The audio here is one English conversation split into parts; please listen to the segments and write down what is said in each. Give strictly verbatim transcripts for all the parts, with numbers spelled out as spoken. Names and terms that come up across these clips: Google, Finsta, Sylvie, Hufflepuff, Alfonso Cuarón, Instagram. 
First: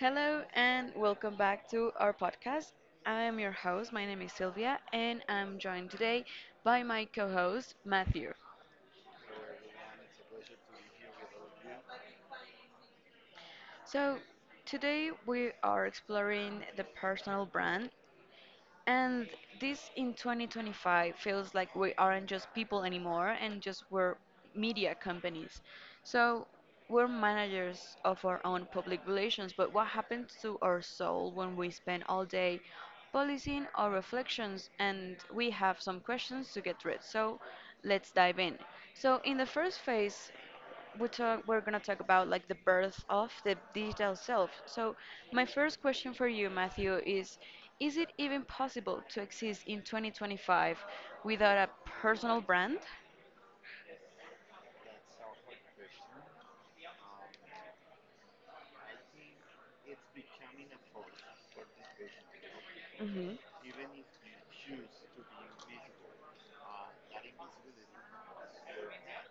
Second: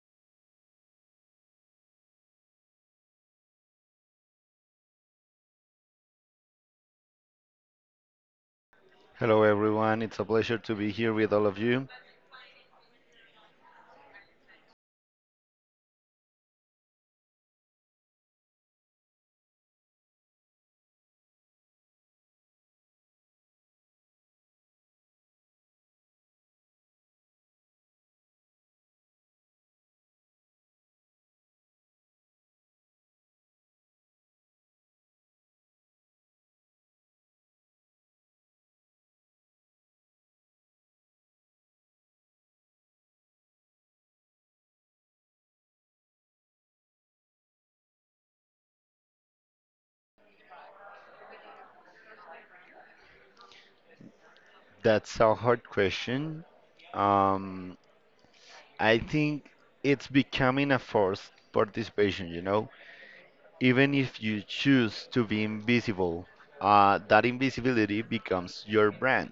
Hello and welcome back to our podcast. I am your host. My name is Sylvia, and I'm joined today by my co host, Matthew. Hello, everyone. It's a pleasure to be here with all of you. So, Today we are exploring the personal brand. And this in twenty twenty-five feels like we aren't just people anymore and just we're media companies. So we're managers of our own public relations, but what happens to our soul when we spend all day policing our reflections? And we have some questions to get read. So let's dive in. So in the first phase, we talk, we're going to talk about like the birth of the digital self. So, my first question for you, Matthew, is is it even possible to exist in twenty twenty-five without a personal brand? That's a hard question. Um, I think it's becoming a forced participation, you know? Mhm. Even if you choose to be invisible, uh, that invisibility becomes your brand,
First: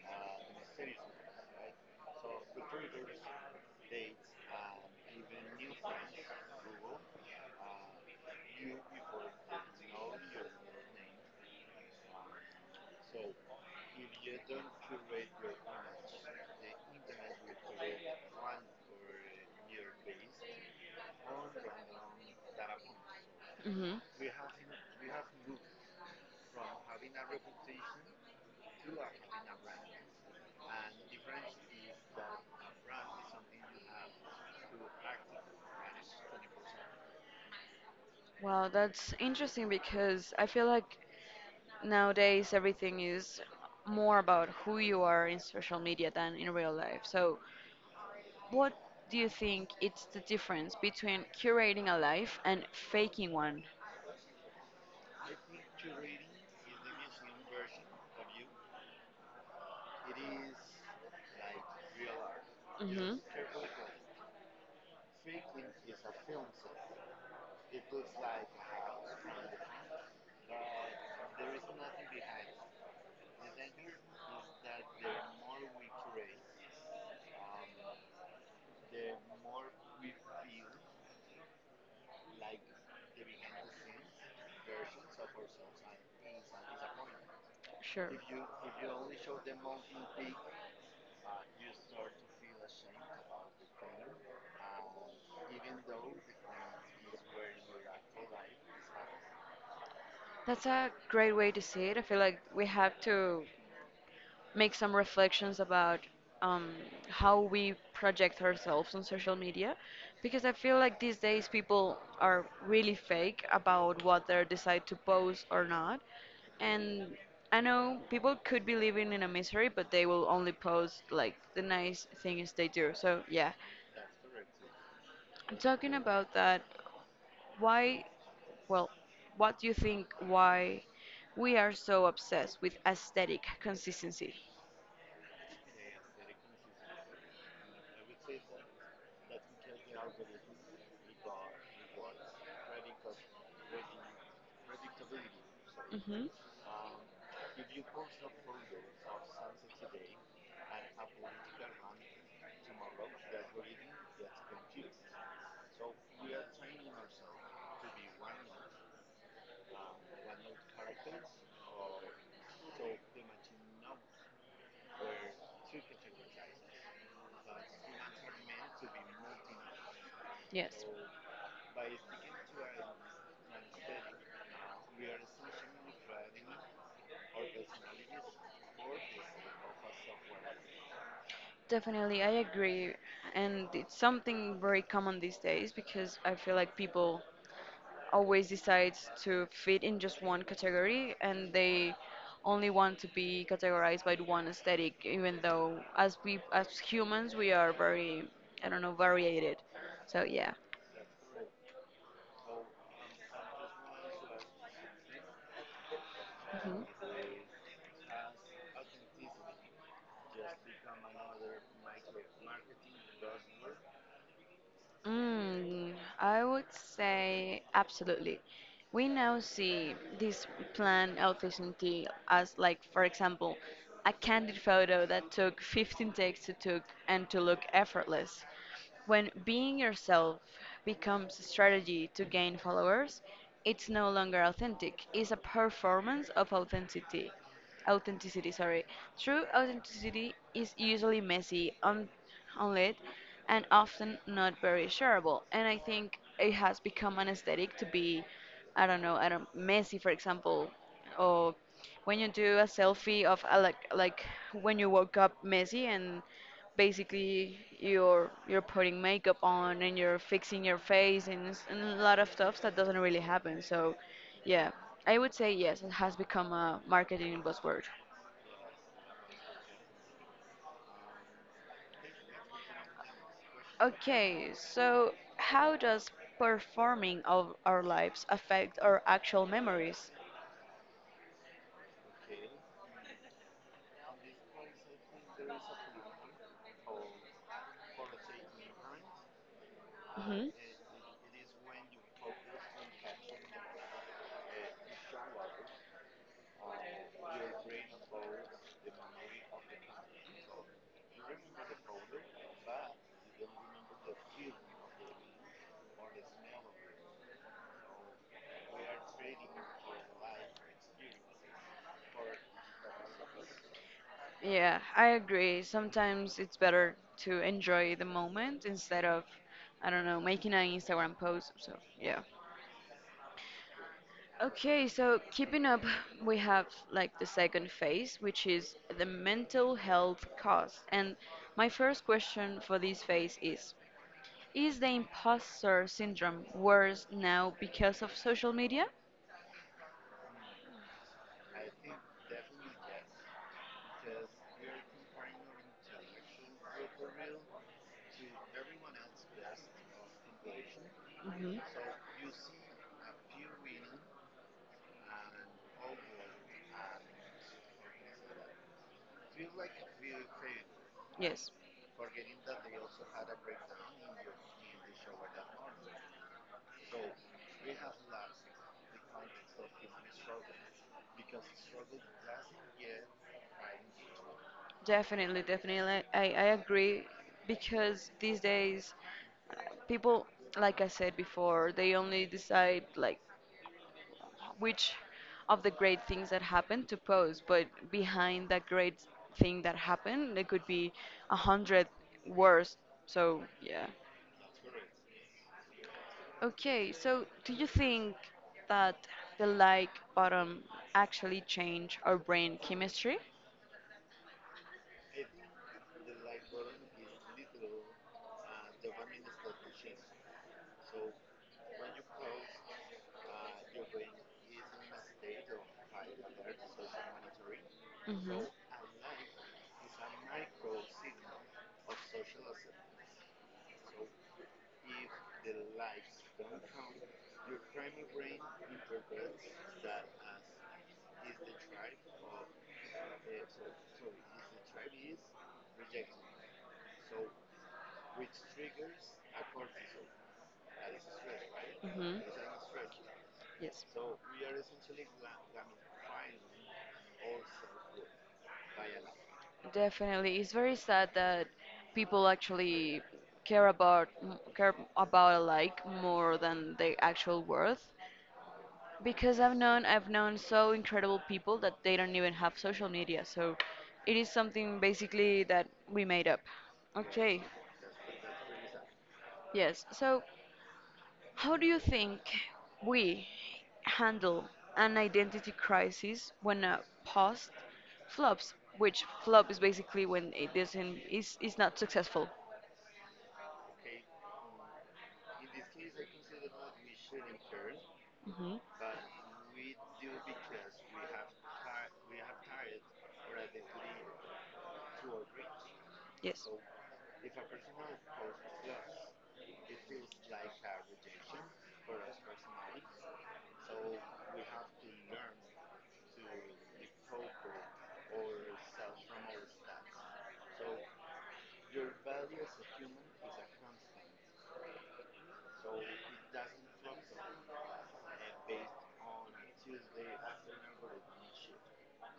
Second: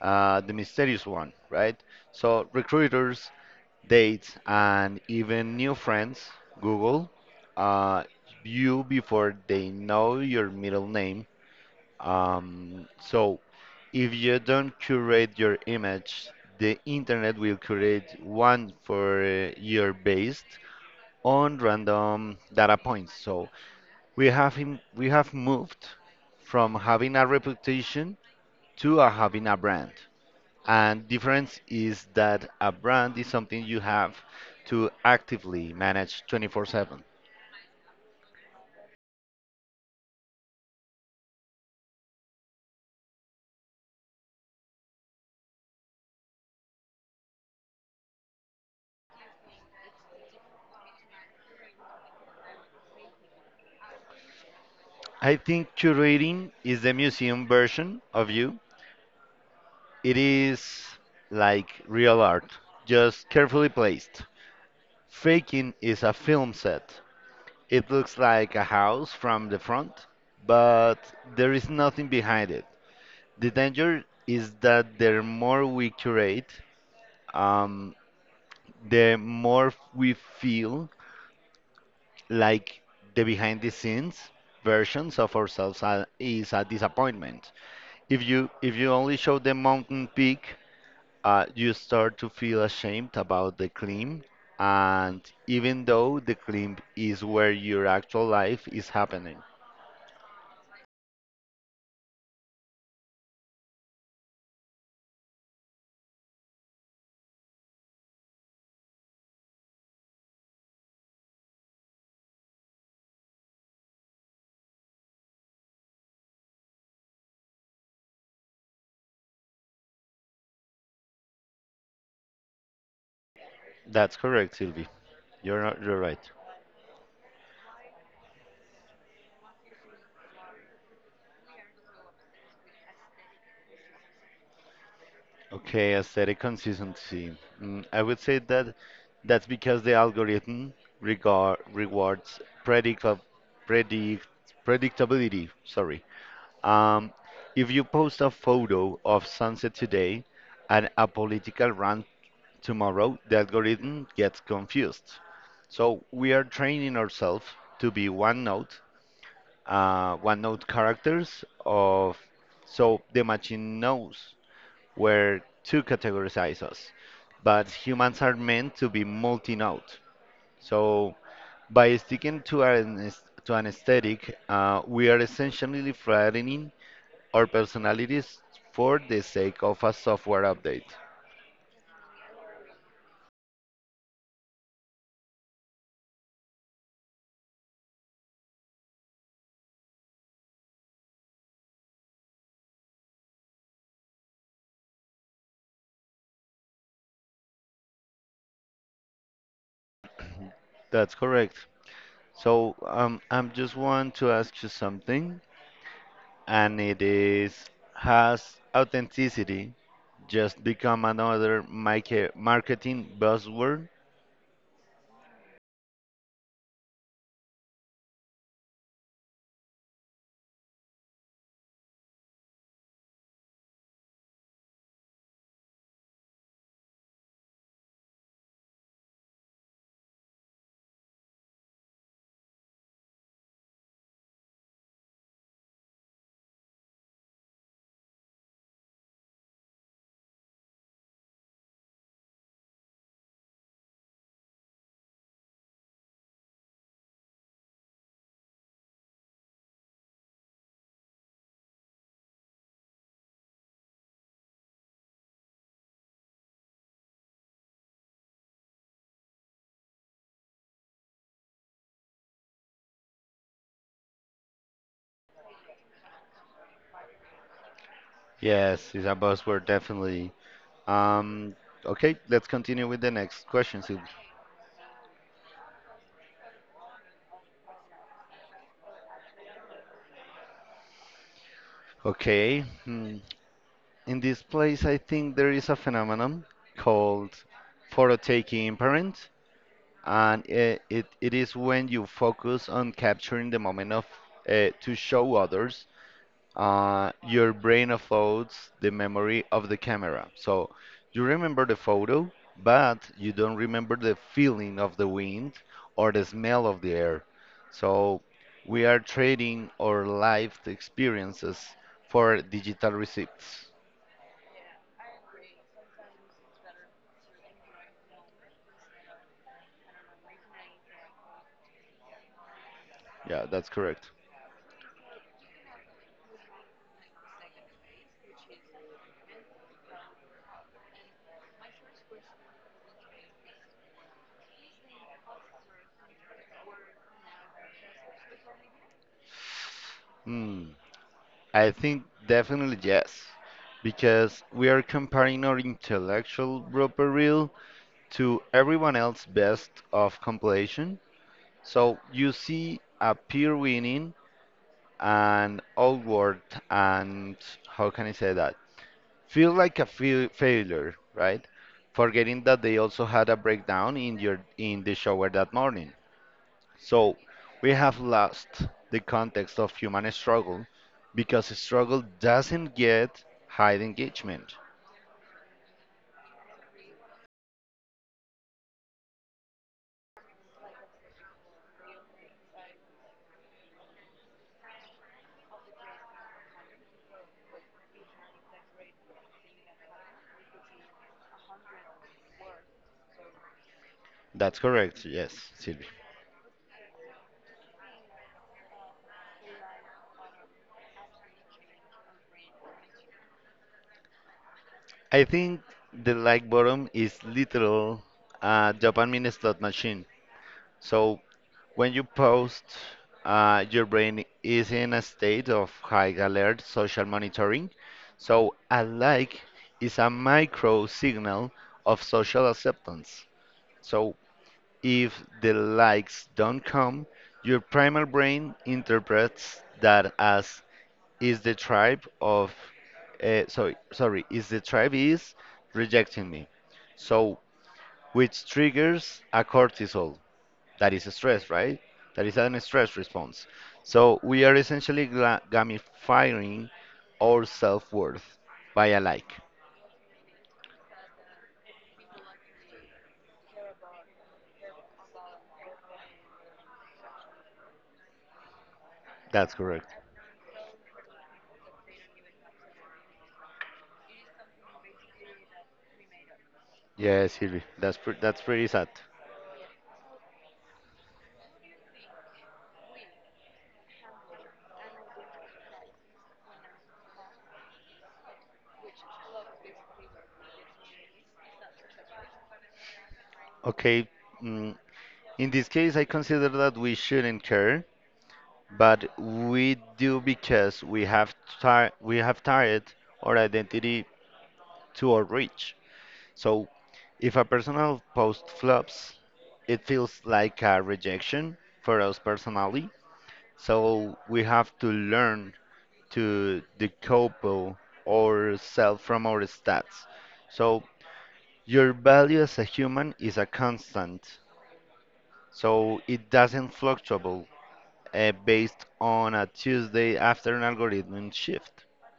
uh, the mysterious one, right? So, recruiters, dates, and even new friends, Google, uh, you before they know your middle name. Um, so, If you don't curate your image, the internet will curate one for uh, your based on random data points. So Mhm. we have him, we have moved from having a reputation to a having a brand. And difference is that a brand is something you have to actively manage twenty-four seven. Wow, that's interesting because I feel like nowadays everything is more about who you are in social media than in real life. So, what do you think it's the difference between curating a life and faking one? I think curating is the museum version of you. It is like real art, Hmm. just carefully placed. Faking is a film set. It looks like a house from the front, but there is nothing behind it. The danger is that the more we curate, um, the more we feel like the behind the scenes versions of ourselves are, is a disappointment. Sure. If you if you only show the mountain peak, uh, you start to feel ashamed about the claim. And even though the claim is where your actual life is happening. That's a great way to see it. I feel like we have to make some reflections about um, how we project ourselves on social media because I feel like these days people are really fake about what they decide to post or not. And I know people could be living in a misery, but they will only post like the nice things they do. So, yeah. That's correct, Sylvie. I'm You're not, talking You're right. about that. Why, well, what do you think why we are so obsessed with aesthetic consistency? Okay, aesthetic consistency. Mm, I would say that that's because the algorithm regard rewards predict predict predictability. Sorry. Hmm. Um, if you post a photo of sunset today and a political rant. Tomorrow, the algorithm gets confused. So we are training ourselves to be one note, uh, one note characters of, so the machine knows where to categorize us. But humans are meant to be multi-note. Yes. So by sticking to an aes- to an aesthetic, uh, we are essentially flattening our personalities for the sake of a software update. Definitely, I agree. And it's something very common these days because I feel like people always decide to fit in just one category and they only want to be categorized by one aesthetic, even though as we as humans we are very I don't know, variated. So yeah. That's correct. So um, I'm just want to ask you something, and it Mm-hmm. is has authenticity just become another mica- marketing buzzword? Mm, I would say absolutely. We now see this planned authenticity as, like, for example, a candid photo that took fifteen takes to took and to look effortless. When being yourself becomes a strategy to gain followers, it's no longer authentic. It's a performance of authenticity authenticity, sorry. True authenticity is usually messy, un- unlit, and often not very shareable. And I think it has become an aesthetic to be, I don't know, I don't messy, for example, or when you do a selfie of a, like like when you woke up messy and basically you're you're putting makeup on and you're fixing your face and, s- and a lot of stuff that doesn't really happen, so yeah, I would say yes, it has become a marketing buzzword. Yes, it's a buzzword definitely. Um, okay, let's continue with the next question, Silvia. Okay, so how does performing of our lives affect our actual memories? Okay, hmm, in this place, I think there is a phenomenon called photo taking parent, and Hmm. uh, it, it is when you focus on capturing the moment of uh, to show others, uh, your brain uploads the memory of the camera. So you remember the photo, but you don't remember the feeling of the wind or the smell of the air. So we are trading our life experiences for digital receipts. Yeah, I agree. Sometimes it's better to enjoy the moment instead of, I don't know, making an Instagram post. So, yeah. Yeah, that's correct. Okay, so keeping up, we have like the second phase, which is the mental health cost. And my first question for this phase is Is the imposter syndrome worse now because of social media? Hmm. I think definitely yes, because we are comparing our intellectual blooper reel to everyone else's best of compilation. Hmm. So you see a peer winning and outward, and how can I say that? Feel like a feel failure, right? Yes. Forgetting that they also had a breakdown in your in the shower that morning. So we have lost the context of human struggle because struggle doesn't get high engagement. Definitely, definitely. I, I agree because these days uh, people, like I said before, they only decide like which of the great things that happened to post, but behind that great thing that happened, there could be a hundred worse. So yeah. That's correct, yes, Sylvie. Okay, so do you think that the like button actually change our brain chemistry? I think the like bottom is literal uh, dopamine slot machine. So when you post, uh, your brain is in a state of high alert social monitoring. Hmm. So a like is a micro signal of social acceptance. So if the likes don't come, your primal brain interprets that as is the tribe of, uh, sorry, sorry, is the tribe is rejecting me. So which triggers a cortisol. That is a stress, right? Hmm. That is an stress response. Yes. So we are essentially gla- gamifying our self-worth by a like. Definitely, it's very sad that people actually care about m- care about a like more than the actual worth. Because That's I've known correct. I've known so incredible people that they don't even have social media, so it is something basically that we made up. Yes, Okay. Hilary, that's pre- that's pretty sad. Yes. So how do you think we handle an identity crisis when a post flops, which flop is basically when it doesn't is is not successful? Okay, mm, in this case, I consider that we shouldn't care, Hmm. but we do because we have ti we have tied our identity to our reach. Yes. So, if a personal post flops, it feels like a rejection for us personally. So we have to learn to decouple ourselves from our stats. So your value as a human is a constant. So it doesn't fluctuate uh, based on a Tuesday after an algorithm shift.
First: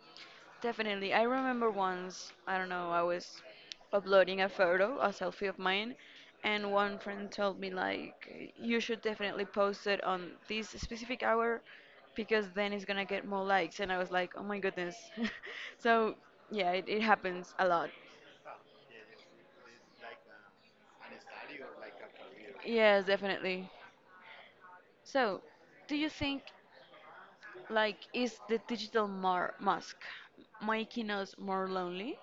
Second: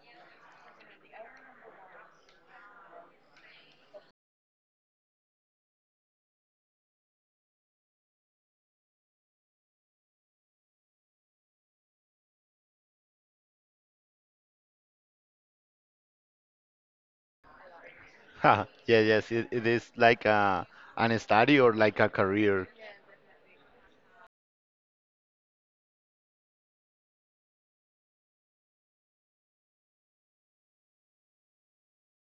Definitely. I remember once, I don't know, I was uploading a photo, a selfie of mine, and one friend told me, like, you should definitely post it on this specific hour because then it's gonna get more likes. And I was like, oh my goodness. So, yeah, it, it happens a lot. Ha, yeah, yes, it, it is like a, an study or like a career. Yes, definitely. So, do you think, like, is the digital mar mask making us more lonely?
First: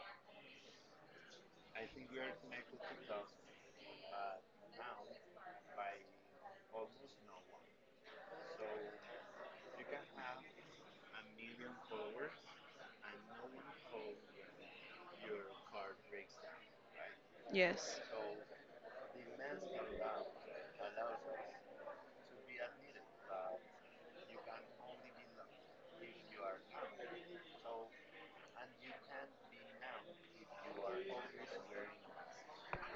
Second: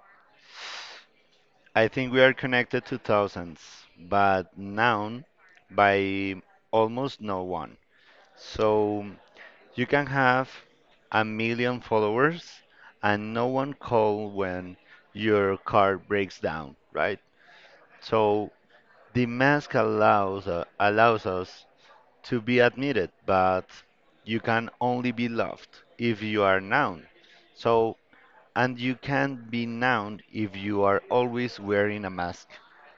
I think we are connected to thousands, but known by almost no one. So you can have a million followers and no one call when your car breaks down, right? Yes. So the mask allows uh, allows us to be admitted, but you can only be loved if you are known. So and you can't be known if you are always wearing a mask,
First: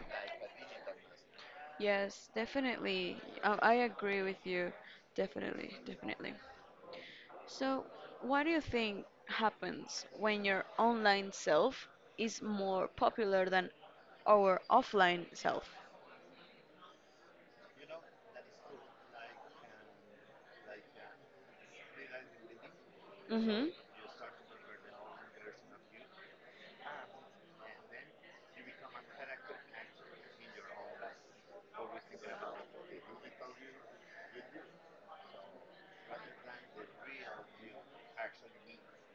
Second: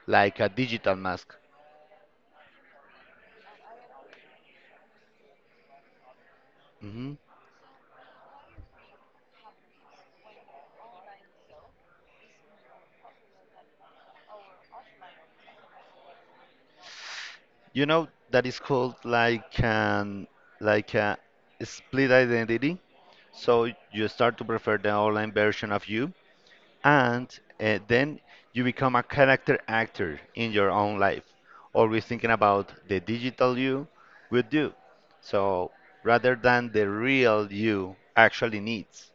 like a digital mask. Yes, definitely. Um, I agree with you. Definitely, definitely. Hmm. So, what do you think happens when your online self is more popular than our offline self? You know that is called like an like a split identity. Mm-hmm. So you start to prefer the online version of you, and uh, then you become a character actor in your own life, always thinking about the digital you would do. So rather than the real you actually needs,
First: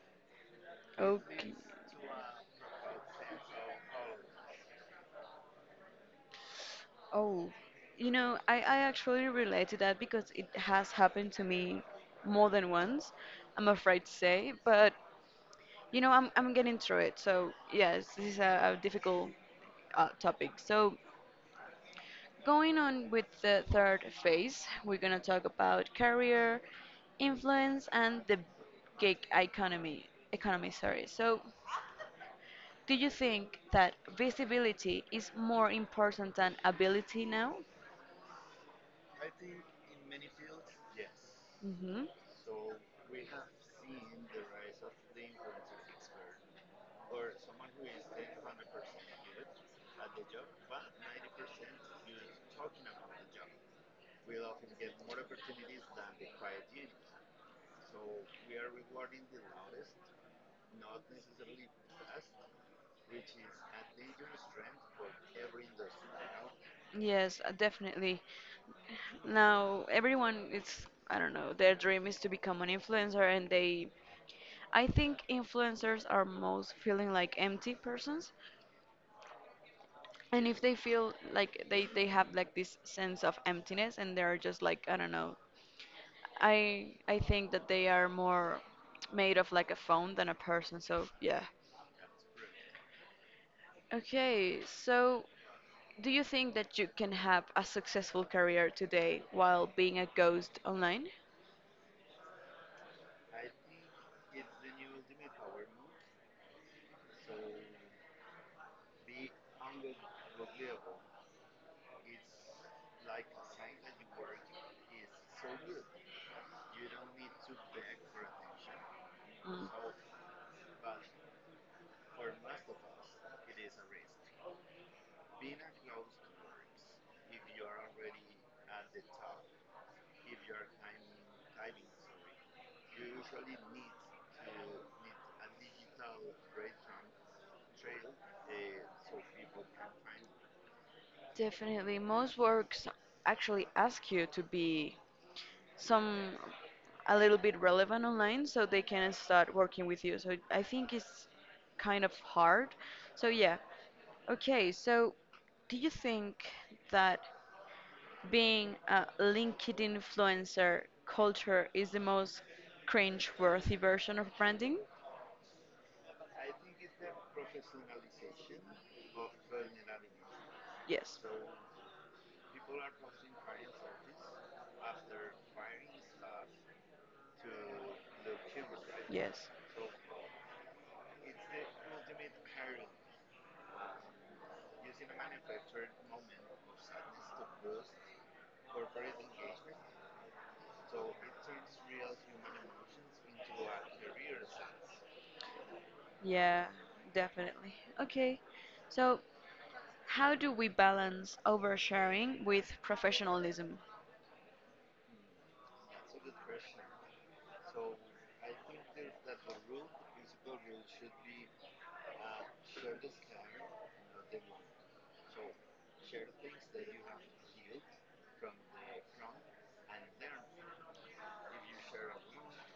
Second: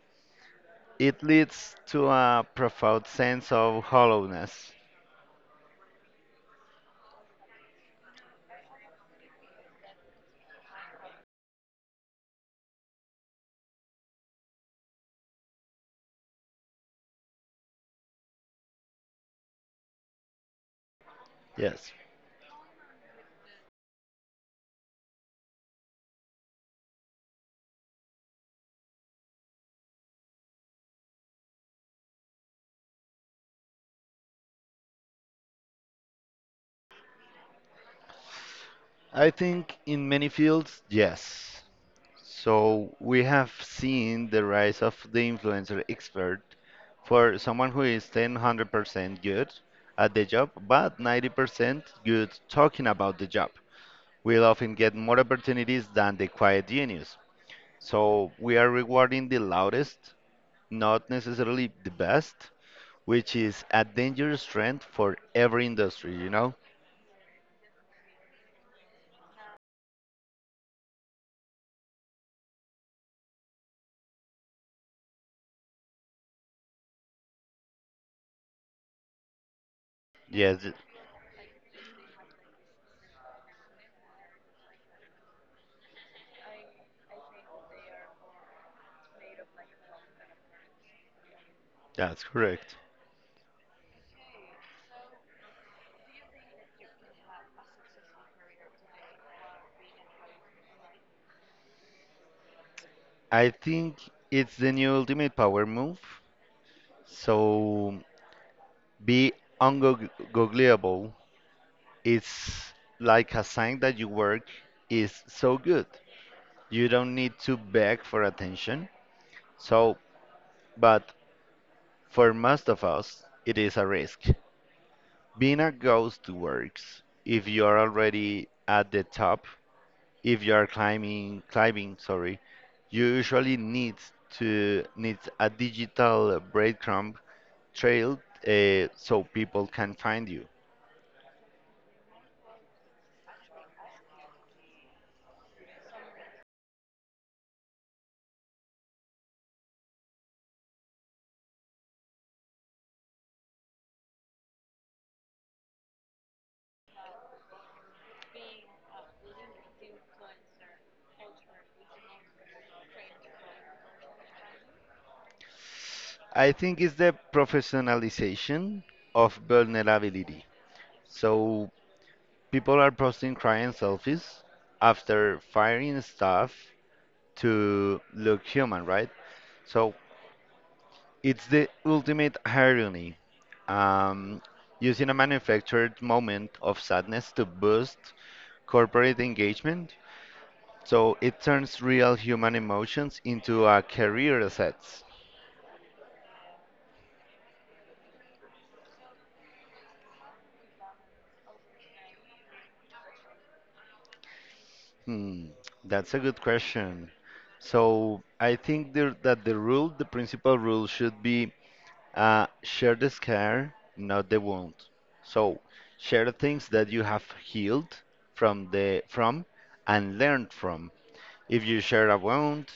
it Okay. leads to a profound sense of hollowness. Oh, you know, I, I actually relate to that because it has happened to me more than once, I'm afraid to say, but you know, I'm, I'm getting through it. So, yes, this is a, a difficult uh, topic. So, Yes, going on with the third phase, we're going to talk about career, influence, and the gig economy. Economy, sorry. So, do you think that visibility is more important than ability now? I think in many fields, yes. Hmm. So we have seen the rise of the influencer expert for someone who is one hundred percent good at the job, but ninety percent good talking about the job. We'll often get more opportunities than the quiet genius. So we are rewarding the loudest, not necessarily the best, which is a dangerous trend for every industry, you know? Yes, uh, definitely. Now, everyone is, I don't know, their dream is to become an influencer, and they, I think influencers are most feeling like empty persons. And if Yes, th- they feel like they they have like this sense of emptiness and they're just like, I don't know. I I think that they are more made of like a phone than a person. So yeah. that's correct. Okay, so do you think that you can have a successful career today while being a ghost online? I think it's the new ultimate power move. So be ungoogleable. It's like a sign that your work is so good. You don't need to beg for attention. Mm. So, but for most of us, it is a risk. Being a ghost works if you are already at the top, if you are climbing, climbing, sorry, you usually need to need a digital breadcrumb trail uh, so people can find you. Definitely. Most works actually ask you to be some a little bit relevant online so they can start working with you. So I think it's kind of hard. So yeah. Okay, so do you think that being a LinkedIn influencer culture is the most cringe-worthy version of branding? I think it's the professionalization of vulnerability. Yes. So people are posting crying selfies after firing stuff to look human, right? Yes. So it's the ultimate irony. Um, Using a manufactured moment of sadness to boost corporate engagement. So it turns real human emotions into a career assets. Yeah, definitely. Okay. So, how do we balance oversharing with professionalism? Hmm, that's a good question. So I think there, that the rule, the principal rule, should be uh, share the scar, not the wound. So share the things that you have healed from the from and learned from. If you share a wound,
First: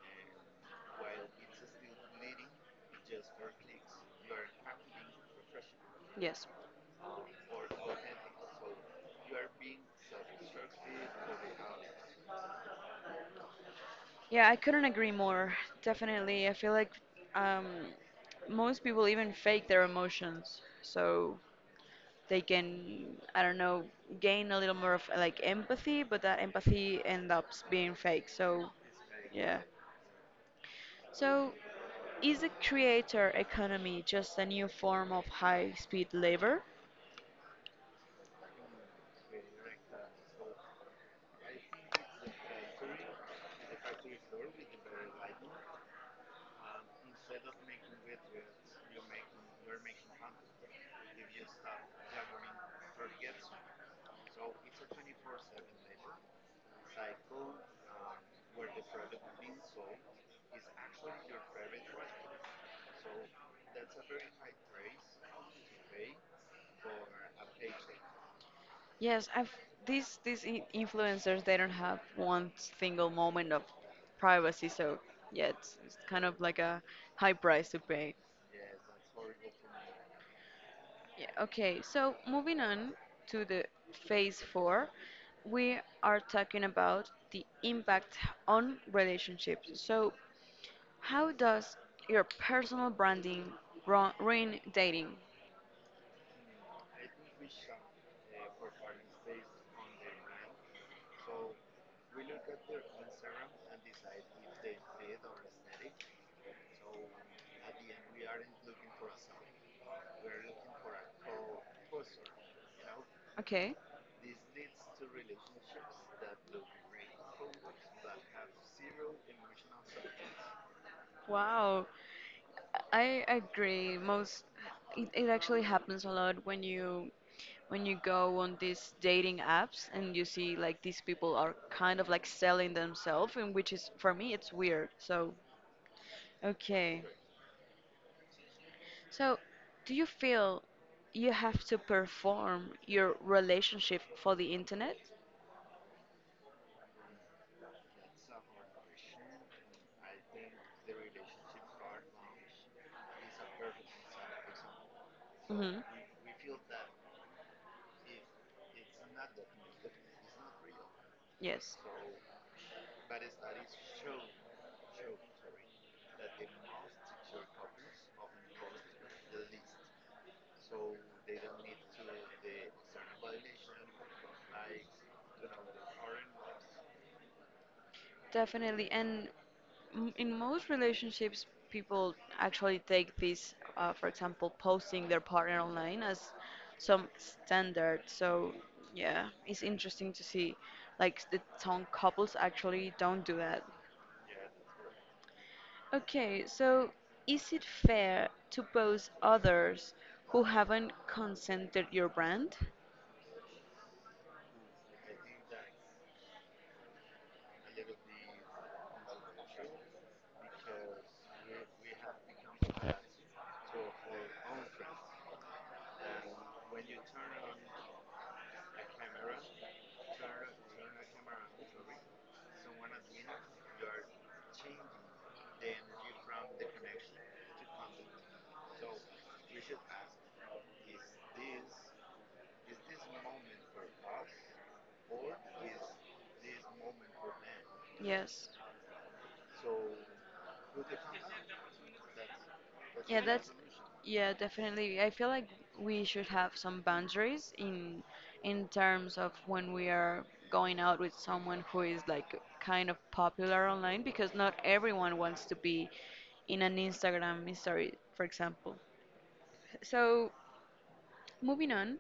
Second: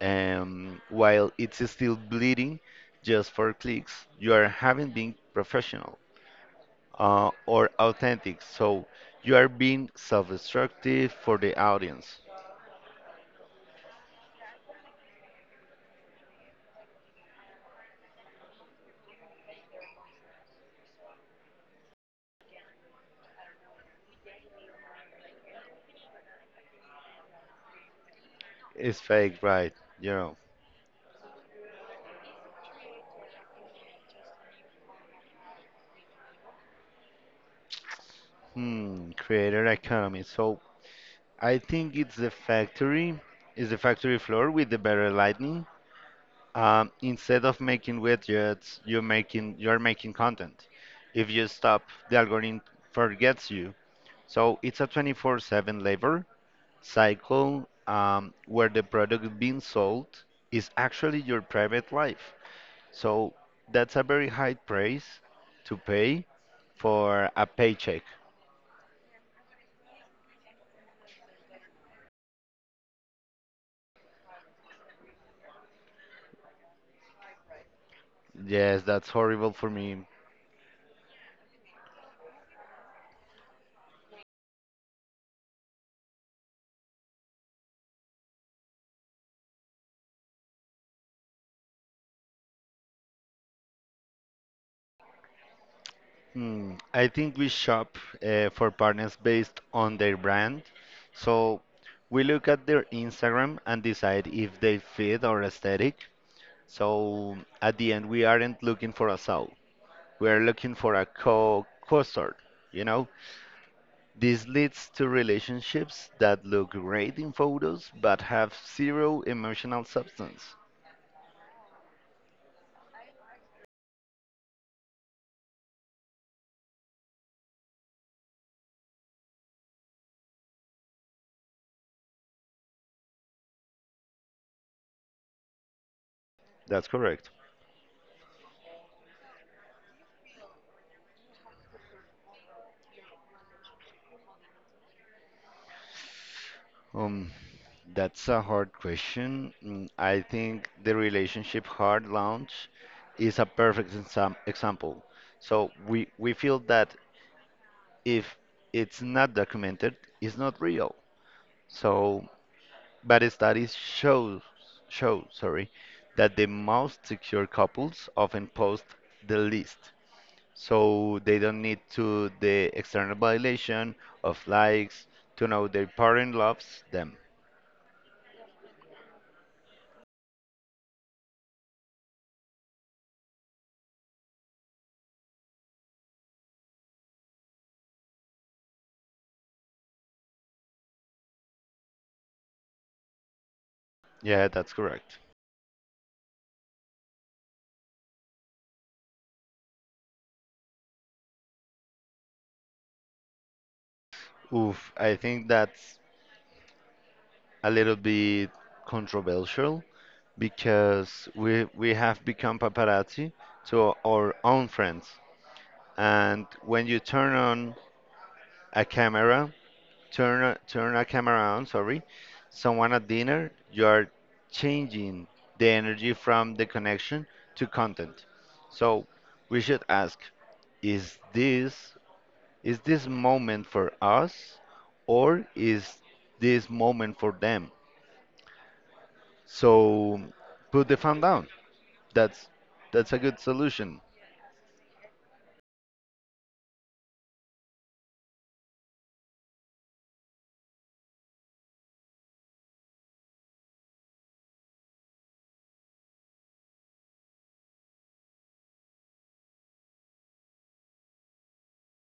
um, while it's still bleeding, just for clicks, you are having been professional Yes. uh, or authentic. So you are being self-destructive for the audience. Yeah, I couldn't agree more. Definitely. I feel like um, most people even fake their emotions so they can, I don't know, gain a little more of like empathy, but that empathy ends up being fake. So, It's fake, yeah. right? You know. So, is the creator economy just a new form of high speed labor? Hmm, creator economy. So I think it's the factory, is the factory floor with the better lighting. Um, instead of making widgets, you're making you're making content. If you stop, the algorithm forgets you. So it's a twenty-four seven labor cycle, um, where the product being sold is actually your private life. So that's a very high price to pay for a paycheck. Yes, I've these these in- influencers they don't have one single moment of privacy, so yeah, it's, it's kind of like a high price to pay. Yes, that's horrible for me. Yeah, okay, so moving on to the phase four, we are talking about the impact on relationships. So, how does your personal branding ru- ruin dating? Mm, I think we shop uh, for partners based on their brand. So we look at their Instagram and decide if they fit our aesthetic. So at the end, we aren't looking for a soul. We are looking for a co co-star, you know? Okay, This leads to relationships that look great in photos but have zero emotional substance. wow, I I agree. Most it, it actually happens a lot when you when you go on these dating apps and you see like these people are kind of like selling themselves, and which is for me it's weird, so That's okay. correct. So do you feel you have to perform your relationship for the internet? Um, that's a hard question. Mm, I think the relationship hard launch is a perfect exam example. So Hmm. we we feel that if it's not documented, it's not real. Yes, So, but studies show show, sorry, that the most secure couples often post the least. So they don't need to the external validation of likes to know their partner loves them. definitely. And M- in most relationships, people actually take this, uh, for example, posting their partner online as some standard. So, yeah, it's interesting to see like the some couples actually don't do that. Yeah, that's correct. Okay, so is it fair to post others who haven't consented your brand? Oof, I think that's a little bit controversial because we we have become paparazzi to our own friends. And when you turn on a camera, turn a- turn a camera on, sorry, someone at dinner, you are changing the energy from the connection to content. So we should ask, is this is this moment for us or is this moment for them? Yes. So put the phone down. That's that's a Yeah, good that's solution. yeah, definitely. I feel like we should have some boundaries in in terms of when we are going out with someone who is like kind of popular online because not everyone wants to be in an Instagram story, for example. So, moving on,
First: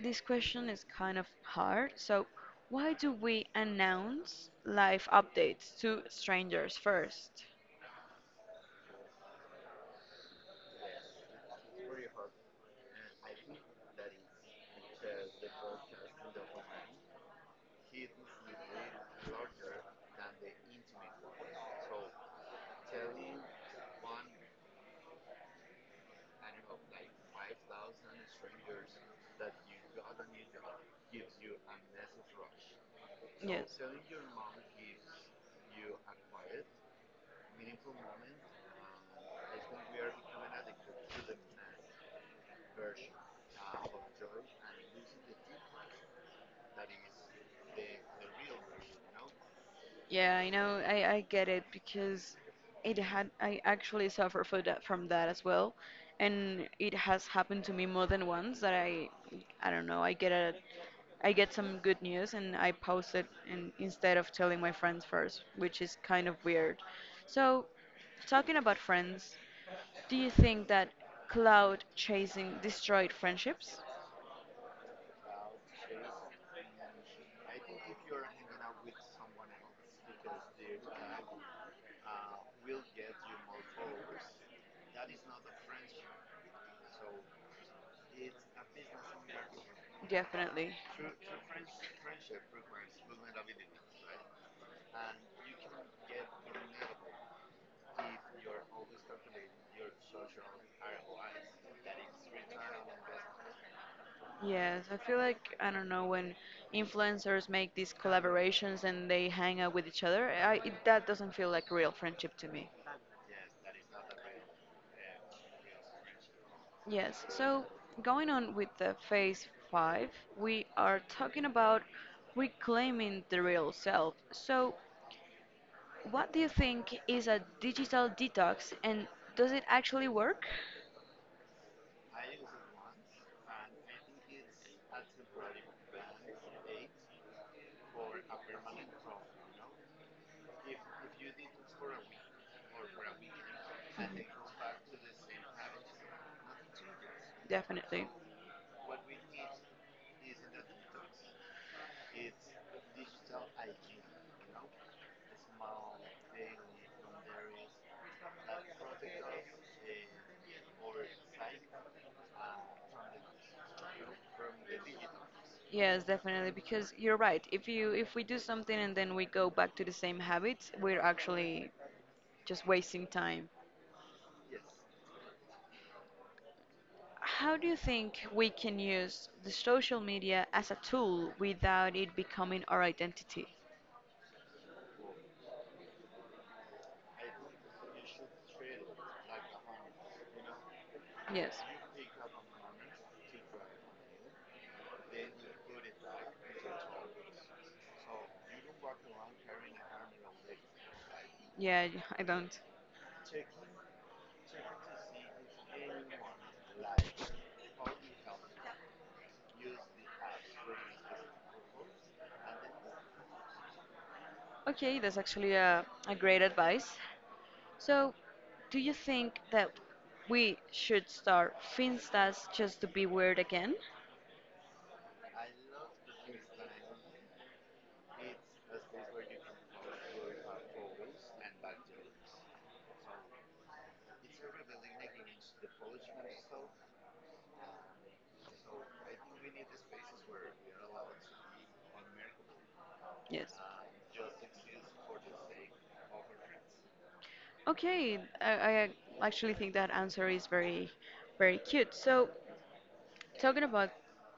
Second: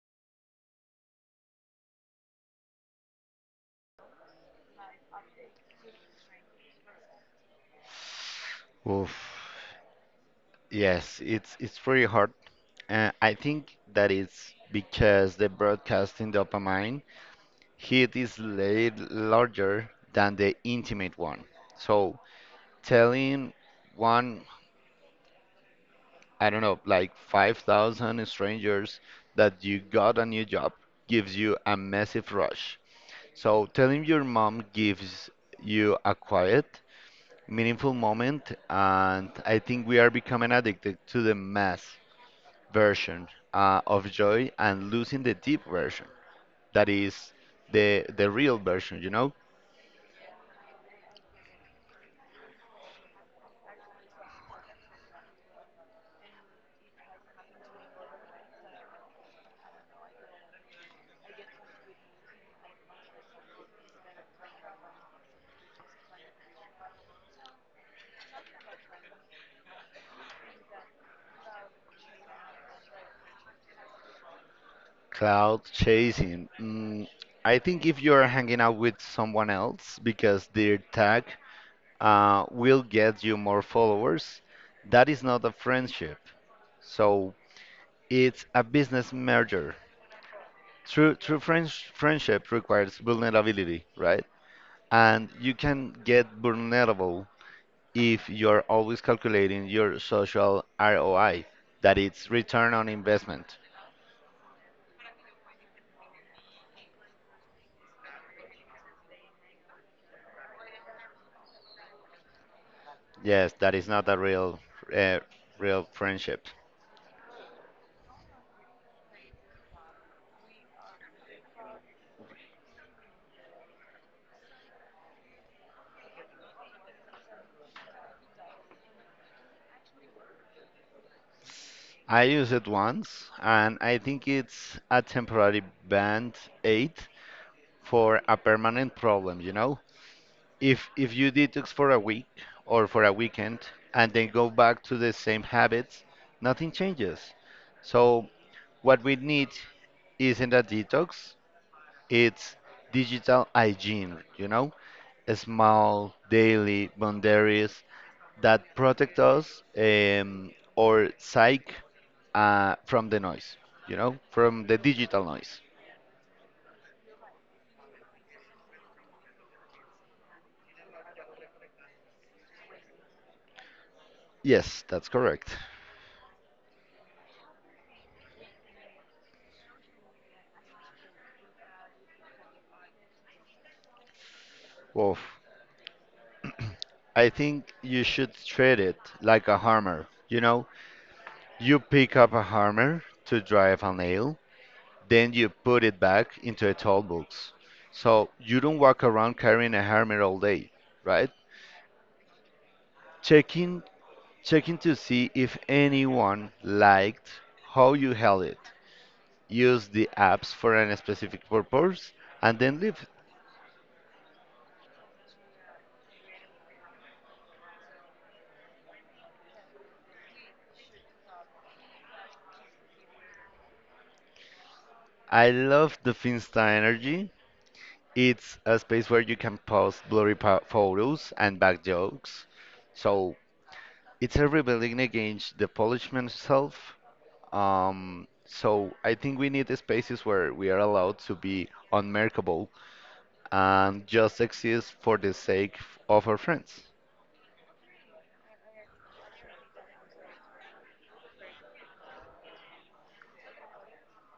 this question is kind of hard. So, why do we announce life updates to strangers first? Oof. Yes, it's it's pretty hard. Uh, I think that it's because the broadcasting dopamine hit is la- larger than the intimate one. So telling one, I don't know, like five thousand strangers that you got a new job gives you a massive rush. So Yes. telling your mom gives you a quiet, meaningful moment, and I think we are becoming addicted to the mass version uh, of joy and losing the deep version. That is the the real version, you know? Yeah, you know, I, I get it because it had I actually suffer for that from that as well, and it has happened to me more than once that I I don't know, I get a I get some good news and I post it and instead of telling my friends first, which is kind of weird. So, talking about friends, do you think that cloud chasing destroyed friendships? Cloud chasing. Mm, I think if you're hanging out with someone else because their tag uh, will get you more followers. That is not a friendship. So it's a business merger. Definitely. True, true friends, friendship requires vulnerability, right? And you can get vulnerable if you're always calculating your social R O I, that it's return on investment. Yes, I feel like I don't know when influencers make these collaborations and they hang out with each other. I, it, that doesn't feel like real friendship to me. Yes, that is not a real, uh, real friendship. Yes, so going on with the phase five, we are talking about reclaiming the real self. So, what do you think is a digital detox and does it actually work? I used it once, and I think it's a temporary band aid for a permanent problem, you know? If if you detox for a week or for a weekend and then go back to the same habits, nothing changes. Definitely. So what we need isn't a detox, it's digital hygiene, you know? Small daily boundaries that protect us um, or psych uh, from the noise, you know, from the digital noise. Yes, definitely, because you're right. If you if we do something and then we go back to the same habits, we're actually just wasting time. Yes, that's correct. How do you think we can use the social media as a tool without it becoming our identity? Woof. I think you should treat it like a hammer. You know, Yes. you pick up a hammer to drive a nail, then you put it back into a tool box. So you don't walk around carrying a hammer all day, right? Yeah, I don't. Checking, checking to see if anyone liked how you held it. Use the apps for a specific purpose and then leave. Okay, that's actually a, a great advice. So, do you think that we should start finstas just to be weird again? I love the Finsta energy. It's a space where you can post blurry po- photos and bad jokes. So it's a rebellion against the polishman self. Um, so I think we need spaces where we are allowed to be unmerkable Yes. and just exist for the sake of our friends. Okay, I, I actually think that answer is very, very cute. So, talking about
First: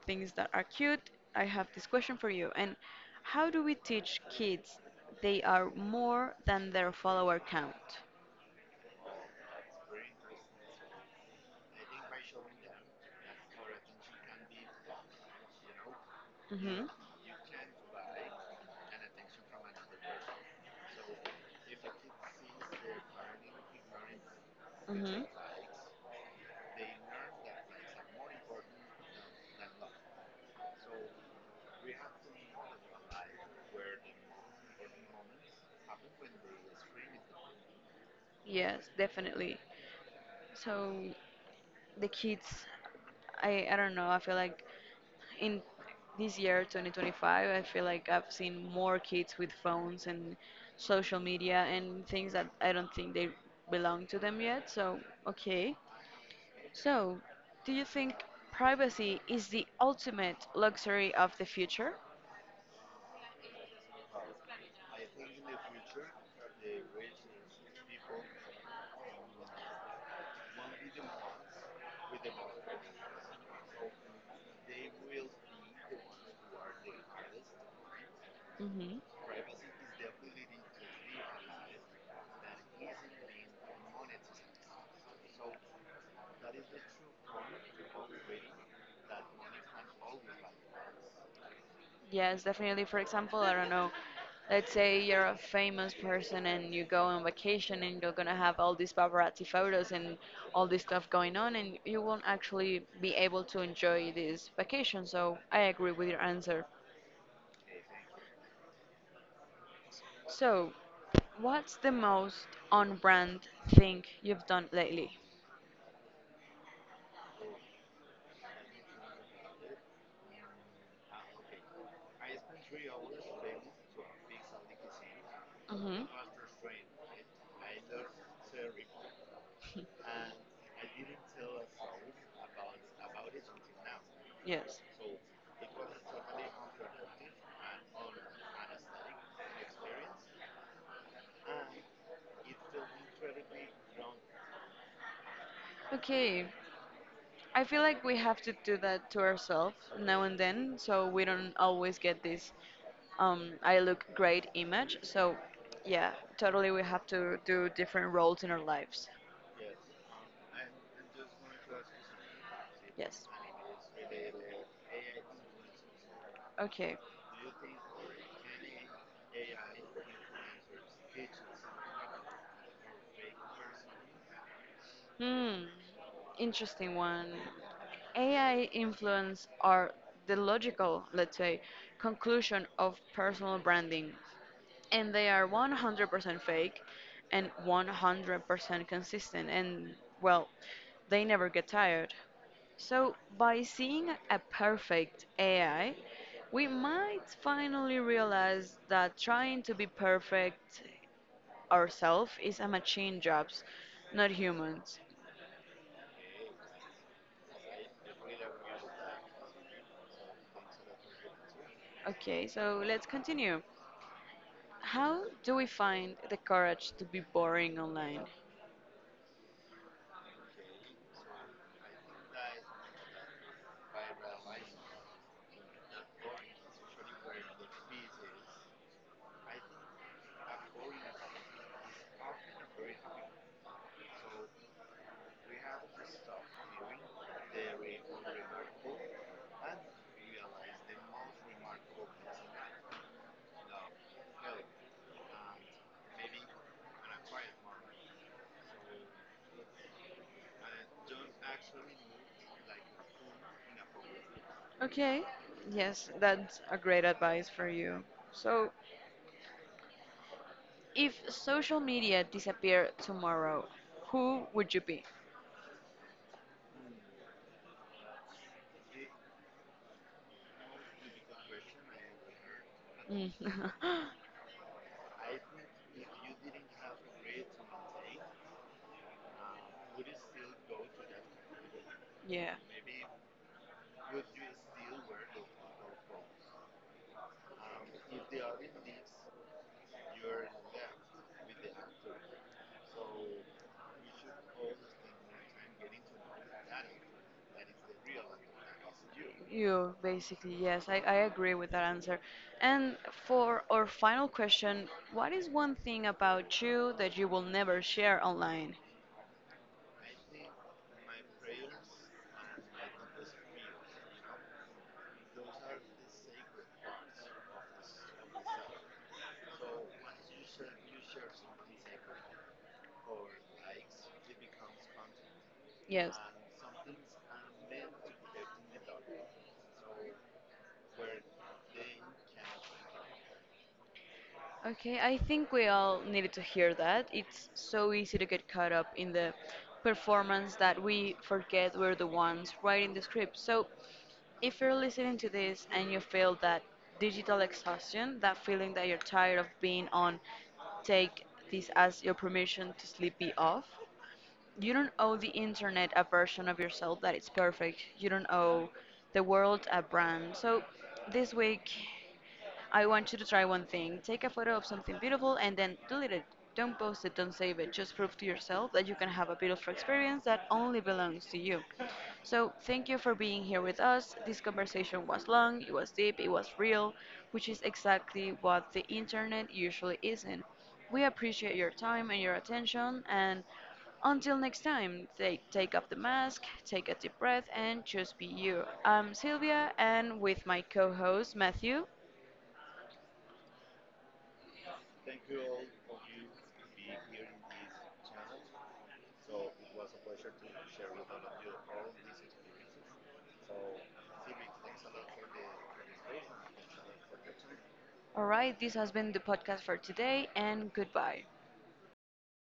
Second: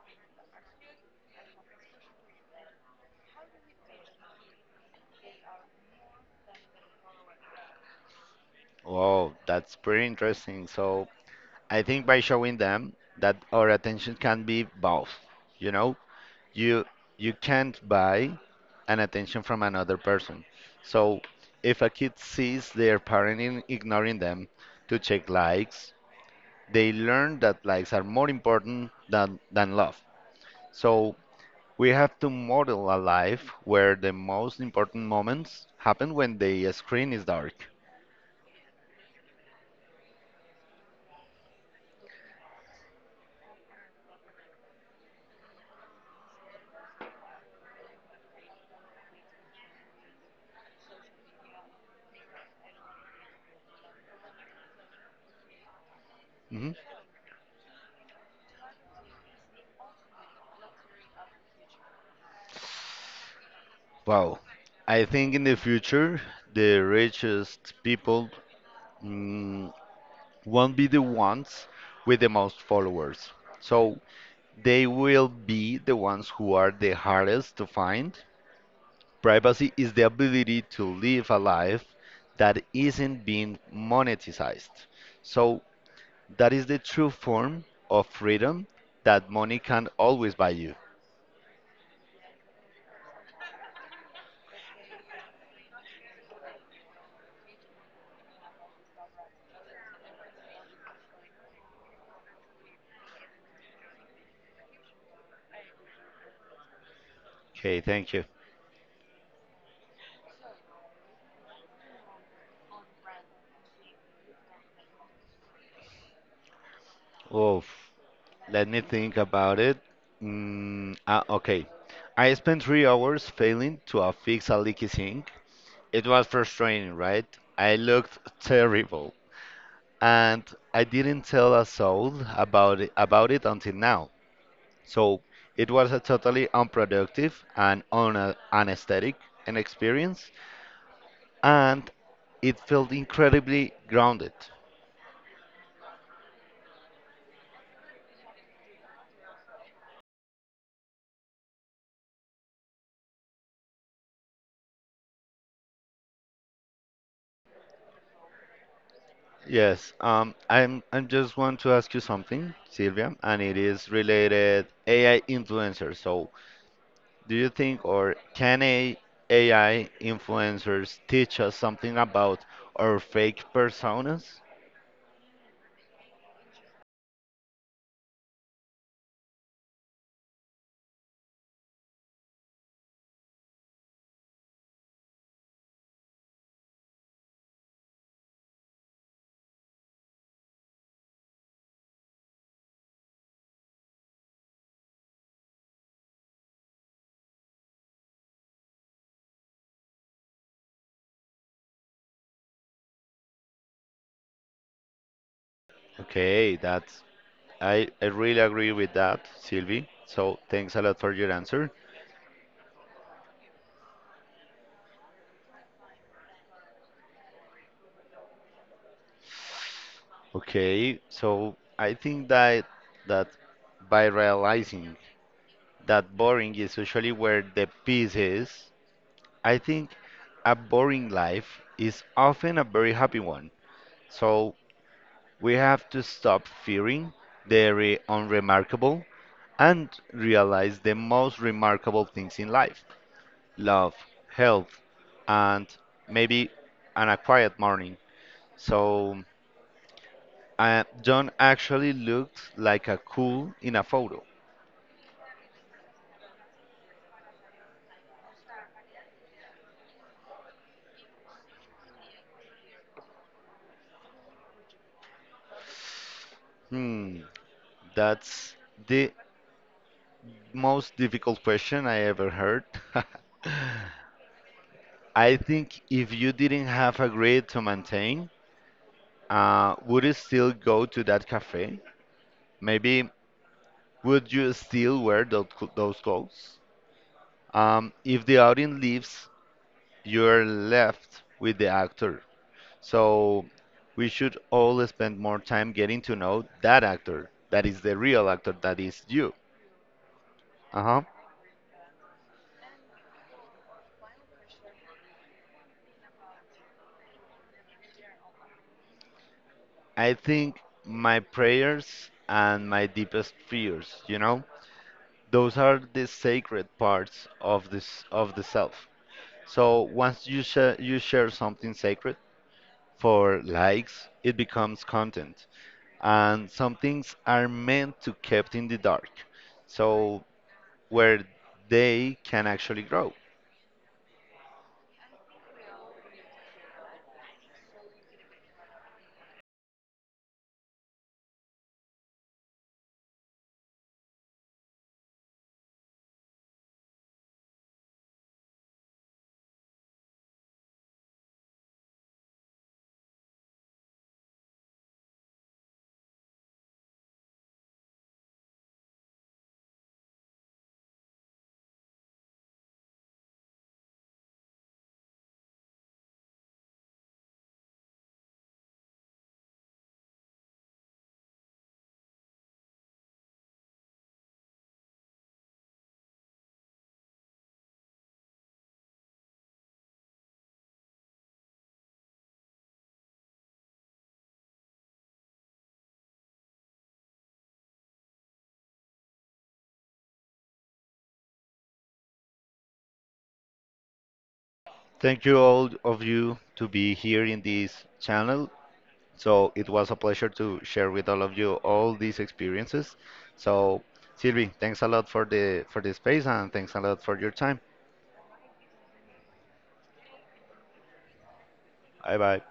things that are cute, I have this question for you. And how do we teach kids they are more than their follower count? Wow, that's pretty interesting. So I think by showing them that our attention can be both, you know, you Hmm. you can't buy an attention from another person, so if a kid sees their parent in ignoring them to Hmm. check likes, they learn that likes are more important than than love. So we have to model a life where the most important moments happen when the screen is dark. Yes, definitely. So, the kids I, I don't know, I feel like in this year twenty twenty-five I feel like I've seen more kids with phones and social media and things that I don't think they belong to them yet, so okay. Mhm. So do you think privacy is the ultimate luxury of the future? Wow, I think in the future the richest people mm, won't be the ones with the most followers, so they will be the ones who are the hardest to find. Hmm. Privacy is the ability to live a life that isn't being monetized. So that is the true form of freedom that money can always buy you. Yes, definitely. For example, I don't know, let's say you're a famous person and you go on vacation and you're gonna have all these paparazzi photos and all this stuff going on, and you won't actually be able to enjoy this vacation. So I agree with your answer. Okay, thank you. So, what's the most on brand thing you've done lately? Oh, let me think about it. Mm, ah, okay. I spent three hours failing to uh, fix a leaky sink. Mm-hmm. It was frustrating, right? I looked terrible, and I didn't tell a soul about it, about it until now. Yes. So it was a totally unproductive and un- anesthetic an experience, and it felt incredibly grounded. Okay, I feel like we have to do that to ourselves now and then, so we don't always get this um, I look great image. So, yeah, totally, we have to do different roles in our lives. Yes, um, I'm I just want to ask you something, Sylvia, Yes. and it is related A I influencers. So, Okay. do you think or can a AI influencers teach us something about our fake personas? Hmm. Interesting one. A I influence are the logical, let's say, conclusion of personal branding. And they are one hundred percent fake and one hundred percent consistent and well, they never get tired. So by seeing a perfect AI we might finally realize that trying to be perfect ourselves is a machine jobs, not humans. Okay, that's I, I really agree with that, Sylvie. So thanks a lot for your answer. Okay, so let's continue. How do we find the courage to be boring online? Okay, so I think that that by realizing that boring is usually where the peace is, I think a boring life is often a very happy one. So we have to stop fearing the re- unremarkable and realize the most remarkable things in life: love, health, and maybe an a quiet morning. So uh, John actually looked like a cool in a photo. Okay, yes, that's a great advice for you. So, if social media disappeared tomorrow, who would you be? Hmm, that's the most difficult question I ever heard. Mm. I think if you didn't have a grade to maintain, uh, would you still go to that cafe? Yeah, Maybe would you still wear those, those clothes? Um, if the audience leaves, you're left with the actor. So we should all spend more time getting to know that actor, that is the real actor, that is you. you basically, yes, I, Uh-huh. I agree with that answer. And for our final question, what is one thing about you that you will never share online? I think my prayers and my deepest fears, you know, those are the sacred parts of this of the self. So once you share you share something sacred for likes, it becomes content. Yes. And some things are meant to kept in the dark. So where they can actually grow. Okay, I think we all needed to hear that. It's so easy to get caught up in the performance that we forget we're the ones writing the script. So, if you're listening to this and you feel that digital exhaustion, that feeling that you're tired of being on, take this as your permission to sleepy off. You don't owe the internet a version of yourself that is perfect. You don't owe the world a brand. So, this week, I want you to try one thing. Take a photo of something beautiful and then delete it. Don't post it, don't save it. Just prove to yourself that you can have a beautiful experience that only belongs to you. So, thank you for being here with us. This conversation was long, it was deep, it was real, which is exactly what the internet usually isn't. We appreciate your time and your attention, and until next time, take, take off the mask, take a deep breath, and just be you. I'm Sylvia, and with my co host Matthew. Thank you all of you to be here in this channel. So it was a pleasure to share with all of you all these experiences. So Sylvie, thanks a lot for the for the space and thanks a lot for your time. All right, this has been the podcast for today, and goodbye. Bye bye.